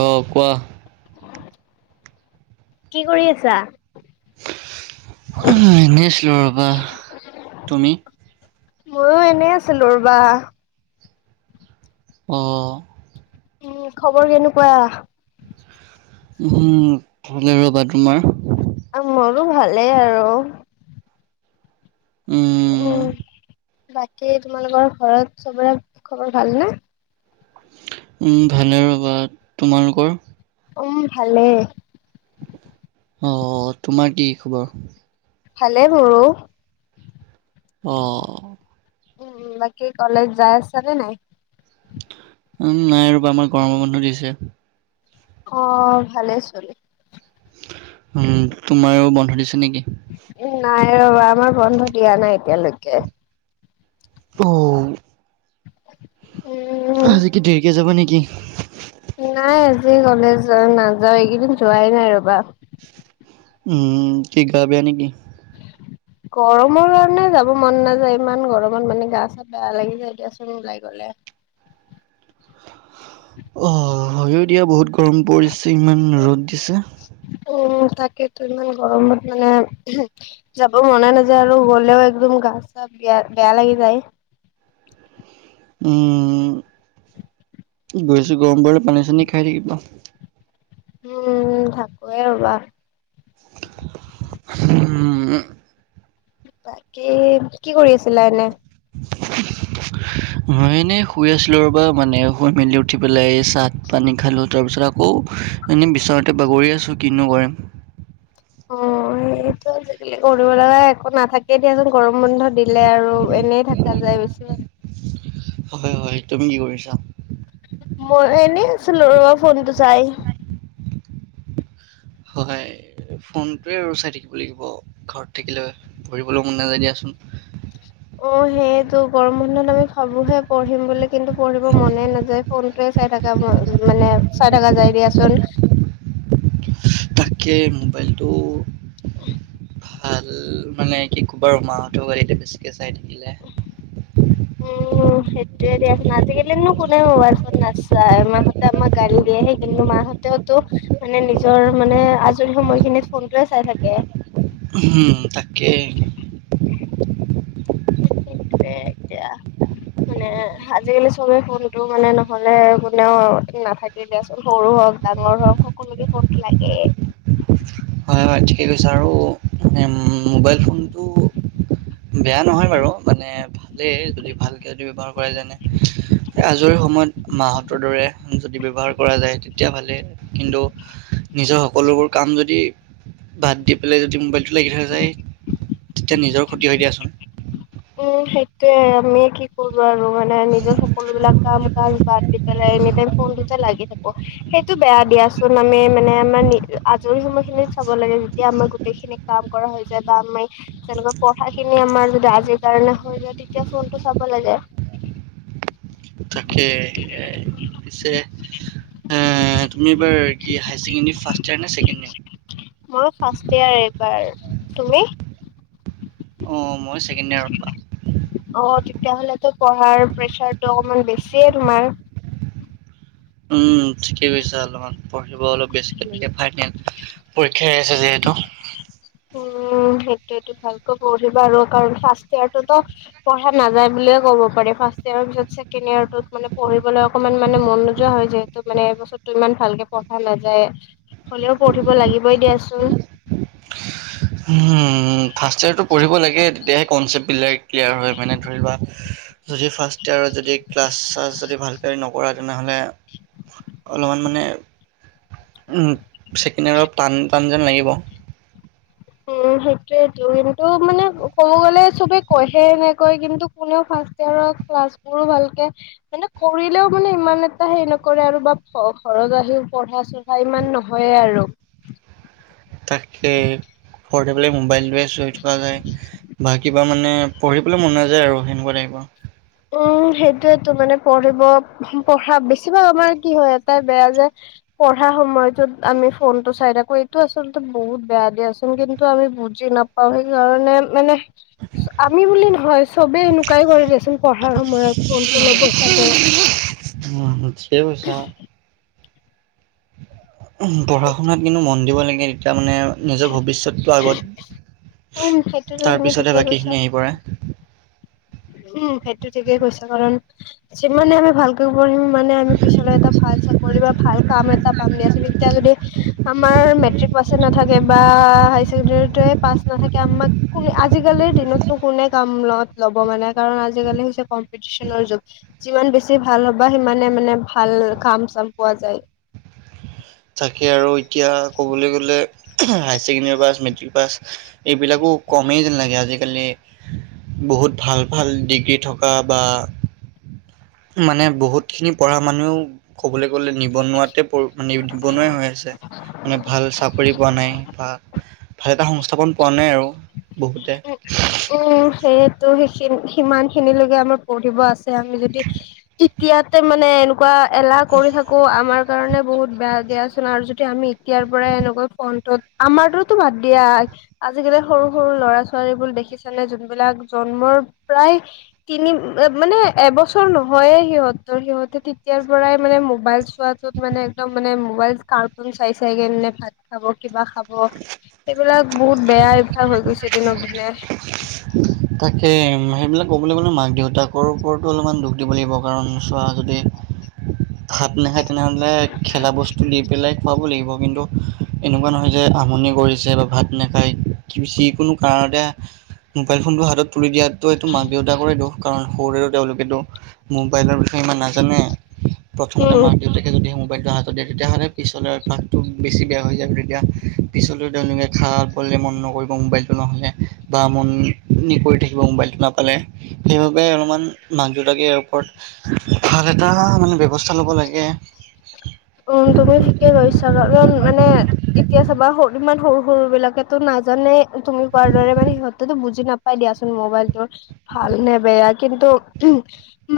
অ, কোৱা। কি কৰি আছা। এনে‌ আছিলো আৰু, ৰবা তুমি? ময়ো এনে আছিলো ৰ'বা। অ, উম, খবৰ কেনেকুৱা। উম, ভলে ৰবা তোমাৰ। মোৰো ভালেই আৰু। উম, বাকী তোমালোকৰ ঘৰত চবৰে খবৰ ভাল ন। উম, ভালে ৰবা তোমালোকৰ। উম, ভালে। অ, তোমাৰ কি খবৰ। ভাললে মোৰো। অ, উম, বাকি কলেজ যায় আছ চাল নাই। উম, নাই ৰবা আমাৰ গৰমৰ মানুহ দিছে। অ, ভালে চোন। উম, তোমাৰো বন্ধ দিছে। নেকি? নাই, ৰবা আমাৰ বন্ধ দিয়া নাই এতিয়ালৈকে। অ, উম। আজি কি, দেৰিকে যাব নেকি। নাই আজি কলেজত নাযাওঁ‌, এইকেইদিন যোৱাই নাই ৰ'বা। উম, কি গা বেয়া নেকি। গৰমৰ কাৰণে যাব মন নাযায়, ইমান গৰমত মানে গা, চা বেয়া লাগি যায় দিয়াচোন ওলাই গ'লে। অ, হয় দিয়া বহুত গৰম পৰিছে ইমান ৰ'দ দিছে। তাকেইটো ইমান গৰমত মানে উম, যাব মন নাযায় আৰু গ'লেও একদম গা চা বেয়া, বেয়া লাগি যায়। উম। বেছি গৰম পৰলে পানী-চানী খাই থাকিবা। উম, থাকোৱে ৰবা। উম। বাকী, কি কৰি আছিলা এনেই? [unintelligible] মই এনেই শুই আছিলোঁ ৰব। মানে শুই মেলি উঠি পেলাই চাট পানী খালোঁ তাৰপিছত আকৌ আকৌ এনেই বিচাৰোঁতে বাগৰি আছোঁ কিনো কৰিম। অহ, সেইটোৱে আজিকালি একো নাথাকে দিয়াচোনৰ। গৰমত সম্বন্ধ দিলে আৰু এনেই থাকা যায় বেছি। হয় হয় তুমি কি কৰিছা? মি এনেই আছিলোঁ ৰবা ফোনটো চাই। হয়, ফোনটোৱে আৰু চাই থাকিব লাগিব ঘৰত থাকিলে পঢ়িবলৈ মন নাযায় দিয়াচোন। [unintelligible] অহ, সেইটো গৰম বন্ধত আমি ভাবোহে পঢ়িম বুলি কিন্তু, পঢ়িব মনে নাযায় ফোনটোৱে চাই থকা যাব, মানে চাই থাকা যায় দিয়াচোন। তাকেই মোবাইলটো ভাল মানে কি কবা আৰু মাহঁতেও গালি দিয়ে বেছিকে চাই থাকিলে। উম সেইটোয়ে দিয়াচোন আজিকালিনো কোনে মোবাইল ফোন নাচায়, মাহঁতে আমাক গালি দিয়েহে কিন্তু মাহঁতেওতো মানে নিজৰ মানে আজৰি সময়খিনিত ফোনটোৱে চাই থাকে। উম, তাকে। এইটোৱে এতিয়া মানে আজিকালি চবেই ফোনটো মানে নহ'লে কোনেও নাথাকেই দিয়াচোন সৰু হওঁক ডাঙৰ ডাঙৰ হওঁক সকলোকে ফোনটো লাগেই। হয়, হয়। ঠিকে কৈছে আৰু মোবাইল ফোনটো বেয়া নহয় বাৰু মানে ভালেই, যদি ভালকে যদি ব্যৱহাৰ কৰা যেনে আজৰি আজৰি সময়ত মাহঁতৰ দৰে যদি ব্যৱহাৰ কৰা যায় তেতিয়া ভালে কিন্তু নিজৰ সকলোবোৰ কাম যদি বাদ দি পেলাই যদি মোবাইলটো লাগি থকা যায়, তেতিয়া নিজৰ ক্ষতি হয় দিয়াচোন। উম, সেইটোৱে আমি কি কৰোঁ আৰু। মানে নিজৰ সকলোবিলাক কাম-কাজ বাদ দি পেলাই এনিটাইম ফোনটোতে লাগি থাকোঁ সেইটো বেয়া দিয়াচোন, আমি মানে আমাৰ আজৰি সময়খিনিত চাব লাগে যেতিয়া আমাৰ গোটেইখিনি কাম কৰা হৈ যায় বা আমি তেনেকুৱা পঢ়াখিনি আমাৰ যদি আজ কাৰণে হৈ যায় তেতিয়া ফোনটো চাব লাগে। তাকেই এ পিছে তুমি এইবাৰ কি হায়াৰ ছেকেণ্ডেৰী ফাৰ্ষ্ট ইয়েৰ নে ছেকেণ্ড ইয়েৰ? মইয়ো ফাৰ্ষ্ট ইয়াৰ এইবাৰ। তুমি? অহ, মই ছেকেণ্ড ইয়াৰৰ অ' পা'। তেতিয়াহলেতো পঢ়াৰ প্ৰেচাৰতটো অকমান বেছিয়ে তোমাৰ। উম, ঠিকে কৈছা অলপমান পঢ়িব অলপ বেছিকে লাগে ফাইনেল পৰীক্ষা হৈ আছে যিহেতু। উম। সেইটোৱেইটো ভালকৈ পঢ়িবা আৰু কাৰণ ফাৰ্ষ্ট ইয়েৰটতো পঢ়া নাযায় বুলি ক'ব পাৰি ফাৰ্ষ্ট ইয়াৰ পিছত ছেকেণ্ডত ইয়াৰটোত মানে পঢ়িবলৈ অকণ মানে মন নোযোৱা হয়, যিহেতু মানে এই বছৰতটো ইমান ভালকে পঢ়ো কথা নাযায় হ'লেও পঢ়িব লাগিবই দিয়াচোন। উম, ফাৰ্ষ্ট ইয়েৰটো পঢ়িব লাগে তেতিয়াহে কনচেপ্টবিলাক ক্লিয়াৰ হয় মানে ধৰিবা, যদি ফাৰ্ষ্ট ইয়াৰত যদি ক্লাছ-চাছ যদি ভালকে নকৰা তেনেহ'লে অলপমান মানে উ ছেকেণ্ড ইয়াৰত টান-টান যেন লাগিব। উ সেইটোয়েটো, কিন্তু মানে ক'ব গ'লে চবে কয়হে এনেকৈ কিন্তু কোনেও ফাৰ্ষ্ট ইয়াৰ ক্লাছ বোৰো ভালকে মানে কৰিলেও মানে ইমান এটা হে নকৰে আৰু বা ঘৰ যায় পঢ়া-চঢ়া ইমান নহয়ই আৰু। তাকে। ঘৰতে বোলে মোবাইলটোৱে চোই থকা যায় বা কিবা মানে পঢ়িবলৈ মন নাযায় আৰু সেনেকুৱা টাইপ। [unintelligible] উম্ সেইটোয়োটো মানে পঢ়িব, পঢ়া বেছিভাগ আমাৰ কি হয় এটাই বেয়া যে পঢ়া সময়টোত আমি ফোন টো চাই থাকো, এইটো আচলতে বহুত বেয়া দিয়াচোন কিন্তু আমি বুজি নাপাও, সেইকাৰণে মানে আমি বুলি নহয় চবে এনেকুৱাই কৰি দিয়চোন পঢ়াৰ সময়ত ফোনটো ল'ব চাব। দিয়া চোন চাও হোম, পঢ়া সেইটো শুনাত কিন্তু মন দিব লাগে, তেতিয়া মানে নিজৰ ভৱিষ্যতটো উম আগত। সেইটোতো তুমি তাৰপিছত হে ঠিকে কৈছা বাকীখিনি আহি পৰে। উম সেইটো ঠিকেই কৈছ কাৰণ যিমানে আমি ভালকে পঢ়িম মানে আমি পিছলে এটা ভাল চাকৰি বা ভাল কাম এটা পাম দিয়াছোন। এতিয়া যদি আমাৰ মেট্ৰিক পাছে নাথাকে বা হাই চেকেণ্ডেৰীটোৱে পাছ নাথাকে, আমাক আজি কালিৰ দিনতনো কোনে কাম ল'ব। মানে, কাৰণ আজি কালি কম্পিটিচনৰ যোগ, যিমান বেছি ভাল হ'বা সিমানে মানে ভাল কাম-চাম পোৱা যায়। তাকে আৰু এতিয়া ক'বলৈ গ'লে হাইছেকেণ্ডেৰী পাছ, মেট্ৰিক পাছ এইবিলাকো কমেই যেন লাগে আজিকালি বহুত ভাল ভাল ডিগ্ৰী থকা বা মানে বহুত খিনি পঢ়া মানুহেও ক'বলৈ গ'লে নিবনুৱাত নিবনুৱাই হৈ আছে। মানে ভাল চাকৰি পোৱা নাই বা ভাল এটা সং স্থাপন পোৱা নাই আৰু বহুতে। ত সেইখিনি, সিমান খিনিলৈকে আমাৰ পঢ়িব আছে, আমি যদি তেতিয়াতে মানে এনেকুৱা এলাহ কৰি থাকো আমাৰ কাৰণে বহুত বেয়া গেছ আৰু যদি আমি এতিয়াৰ পৰাই এনেকুৱা ফ্ৰন্টত, আমাৰতোতো বাদ দিয়া আজিকালি সৰু সৰু ল'ৰা ছোৱালী ছাৱালীবোৰ দেখিছানে যোনবিলাক জন্মৰ প্ৰায় তিনি মানে এবছৰ নহয় হয়য়ে সিহঁতৰ, সিহঁতে তেতিয়াৰ পৰাই মানে মোবাইল চোৱাটোত মানে একদম মানে মোবাইল কাৰ্টু চাই চাই কেনে ভাত খাব। কিবা খাব এইবিলাক বহুত বেয়া অভ্যাস হৈ গৈছে দিনক দিনে। তাকে সেইবিলাক ক'বলৈ গ'লে, মাক দেউতাকৰ ওপৰতো অলপমান দুখ দিব লাগিব। কাৰণ চোৱা মাজ--তে উ ভাত নাখায়, তেনেহ'লে খেলা বস্তু দি পেলাই। খোৱাব লাগিব, কিন্তু এনেকুৱা নহয় যে আমনি কৰিছে বা ভাত নাখায় যিকোনো কাৰ মোবাইল ফোন টো হাতত তুলি দিয়াতটো এইটো মাক দেউতাকৰে দুখ। কাৰণ সৰুতে তেওঁলোকেটো মোবাইলৰ বিষয়ে ইমান নাজানে, প্ৰথমতে উম মাক দেউতাকে যদি মোবাইলটো হাতত দিয়ে, তেতিয়াহ'লে পিছলে অভ্যাসটো বেছি বেয়া হৈ যায়। তেতিয়া পিছত তেওঁলোকে খা খাবলে মন নকৰিব মোবাইলটো নহ'লে বা মন মাৰি থাকিব মোবাইল টো নাপালে সেইবাবে। সেইবাবে মাক দেউতাকে ইয়াৰ ওপৰত ভাল এটা মানে ব্যৱস্থা ল'ব লাগে। উম্, তুমি হয় ঠিকে কৈছাঁ, কাৰণ মানে- এতিয়া চাবাচোন, ইমান সৰু সৰু বিলাকেতো নাজানে তুমি কোৱাৰ দৰে মানে সিহঁতেো বুজি নাপাই দিয়াচোন। মোবাইলটো ভাল নে বেয়া, কিন্তু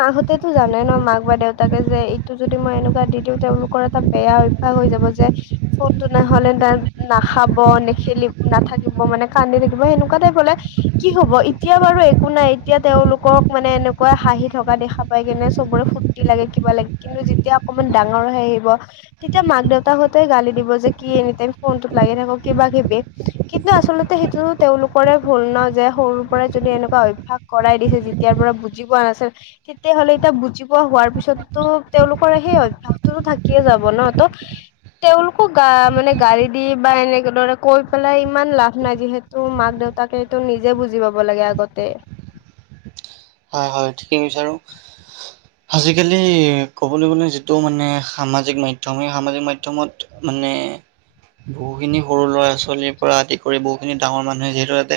মাকহঁতেতো জানে ন, মাক বা দেউতাকে যে এইটো যদি মই এনেকুৱা দি দিওঁ তেওঁলোক কৰ এটা বেয়া অভ্যাস হৈ যাব, যে ফোনটো নহ'লে তাত নাখাব, নেখেলিব, নাথ থাকিব মানে কান্দি থাকিব, সেনেকুৱা টাইপ হ'লে কি হব এতিয়া বাৰু একো নাই এতিয়া তেওঁলোকক মানে, এনেকুৱা হাঁহি থকা দেখা পাই কেনে চবৰে ফুৰৰ্তি লাগে, কিবা লাগে, কিন্তু যেতিয়া অকমান ডাঙৰ হৈ আহিব। তেতিয়া মাক দেউতাকহঁতে গালি দিব যে কি এনিটাইম ফোনটোত লাগি থাক। কিবা কিবি কিন্তু আচলতে সেইটো তেওঁলোকৰে ভুল ন, যে সৰুৰ পৰাই যদি এনেকুৱা অভ্যাস কৰাই দিছে যেতিয়াৰ পৰা। বুজি পোৱা নাছিল। তেতিয়াহ'লে এতিয়া বুজি পোৱা হোৱাৰ পিছততো তেওঁলোকৰ সেই অভ্যাসটোতো থাক থাকিয়ে যাব ন ত'ত। তেওঁলোকো গা মানে গাড়ী দি বা এনেকে দৰে কৈ পেলাই ইমান লাভ নাই যিহেতু মাক দেউ মাক দেউতাকেটো নিজে বুজি পাব লাগে আগতে। হয়, হয় ঠিকেই বিচাৰোঁ। আজিকালি ক'বলৈ গ'লে যিটো মানে সামাজিক মাধ্যম এই সামাজিক মাধ্যমত মানে বহুখিনি সৰু ল'ৰা ছোৱালীৰ পৰা আদি কৰি বহুখিনি ডাঙৰ মানুহে যিহেতু ইয়াতে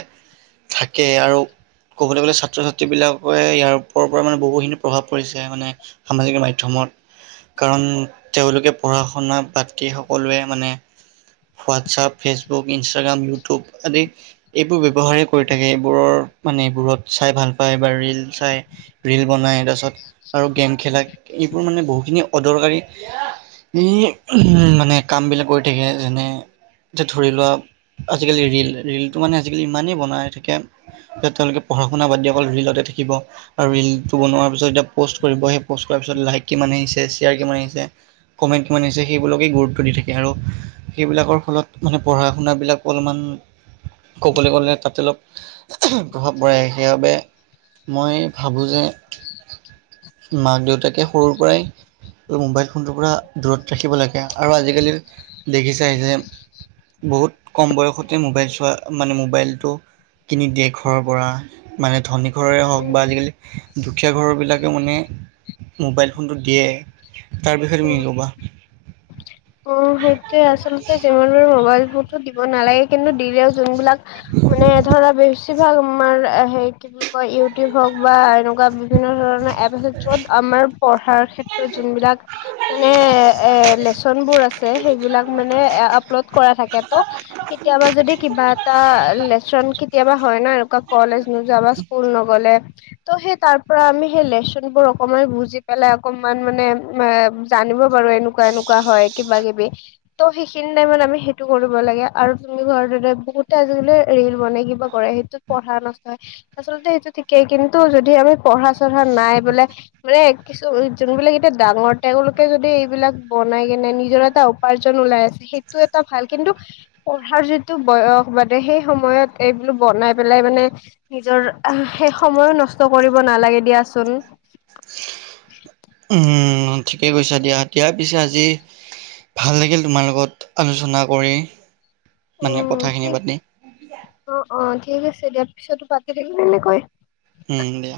থাকে। আৰু ক'বলৈ গ'লে ছাত্ৰ ছাত্ৰী বিলাক ইয়াৰ ওপৰ পৰা মানে বহুখিনি প্ৰভাৱ পৰিছে মানে সামাজিক মাধ্যমত। কাৰণ তেওঁলোকে পঢ়া শুনা বাত দি সকলোৱে মানে হোৱাটছাপ ফেচবুক ইনষ্টাগ্ৰাম ইউটিউব আদি এইবোৰ ব্যৱহাৰেই কৰি থাকে। এইবোৰৰ মানে এইবোৰত চাই ভাল পায় বা ৰিল ৰিল চাই, ৰিল বনাই তাৰপাছত আৰু গেম খেলাক এইবোৰ মানে বহুখিনি অদৰকাৰী এই উ মানে কাম বিলাক কৰি থাকে যেনে যে ধৰি লোৱা আজিকালি ৰিল ৰিলটো মানে আজিকালি ইমানেই বনাই থাকে যে তেওঁলোকে পঢ়া শুনা বাদ দি অকল‌ ৰিলতে থাকে। শিকিব আৰু ৰিলটো বনোৱা পাছত এতিয়া পোষ্ট কৰিব, এই পোষ্ট কৰা পিছত লাহেকে মানে এ চিয়াৰ কি মাৰিছে। কমেণ্ট কিমান হৈছে, সেইবোৰকেই গুৰুত্ব দি থাকে আৰু সেইবিলাকৰ ফলত মানে পঢ়া শুনাবিলাক অলপমান কবলৈ গ'লে তাতে অলপ প্ৰভাৱ পৰে সেইবাবে মই ভাবোঁ যে মাক দেউতাকে সৰুৰ পৰাই মোবাইল ফোনটোৰ পৰা দূৰত ৰাখিব লাগে। আৰু আজিকালি দেখিছাই যে বহুত কম বয়সতে মোবাইল চোৱা মানে মোবাইলটো কিনি দিয়ে ঘৰৰ পৰা মানে ধনী ঘৰৰে উম হওক বা আজিকালি দুখীয়া ঘৰবিলাকেও মানে মোবাইল ফোনটো দিয়ে। তাৰপিছত উম মিল'বা। অ' সেইটোয়ে আচলতে যিমান পাৰে মবাইল ফ দিব নালাগে কিন্তু দিলেও যোনবিলাক মানে ধৰা বেছিভাগ আমাৰ সেই কি ক ইউটিউব হওক বা এনেকুৱা বিভিন্ন ধৰণৰ এপ আছে য'ত আমাৰ পঢ়াৰ ক্ষেত্ৰত যোনবিলাক মানে ল [unintelligible] ভোল বো আছে। সেইবিলাক মানে আপলোড কৰা থাকে ত' কেতিয়াবা যদি কিবা এটা লেচন কেতিয়াবা হয় ন, এনেকুৱা কলেজ নোযোৱা বা স্কুল নগ'লে। ত' সেই তাৰ পৰা আমি সেই লেচন বো অকমান বুজি পেলাই অকমান মানে জানিব পাৰো এনেকুৱা এনেকুৱা কোৱা হয় কিবা কিবি ত' সেইখিনি টাইমত আমি সেইটো কৰিব লাগে আৰু তুমি ঘৰ যোৱা বহুত ঠাই ৰিয়েলি এৰি দিব লাগিব পঢ়া সেইটো পঢ়া নষ্ট হয় আচলতে সেইটো ঠিকেই কিন্তু যদি আমি পঢ়া পঢ়া নাই বোলে মানে কিছু যোনবিলাক এতিয়া ডাঙৰ তেওঁলোকে যদি এইবিলাক বনাই কেনে নিজৰ এটা উপাৰ্জন ওলাই আছে সেইটো এটা ভাল কিন্তু, পঢ়াৰ যিটো বয়স বাদে সেই সময়ত এইবলো বনাই পেলাই মানে নিজৰ সেই সময়ো নষ্ট কৰিব ন নালাগে দিয়াচোন। উম, ঠিকেই কৈছা দিয়া দিয়া পিছে আজি ভাল লাগিল তোমাৰ লগত আলোচনা কৰি। মানে উম কথাখিনি ঠিক পাতি অ অ ঠিক আছে দিয়াৰ পিছতো পাতি থাকিল তেনেকৈ। উম, দিয়া।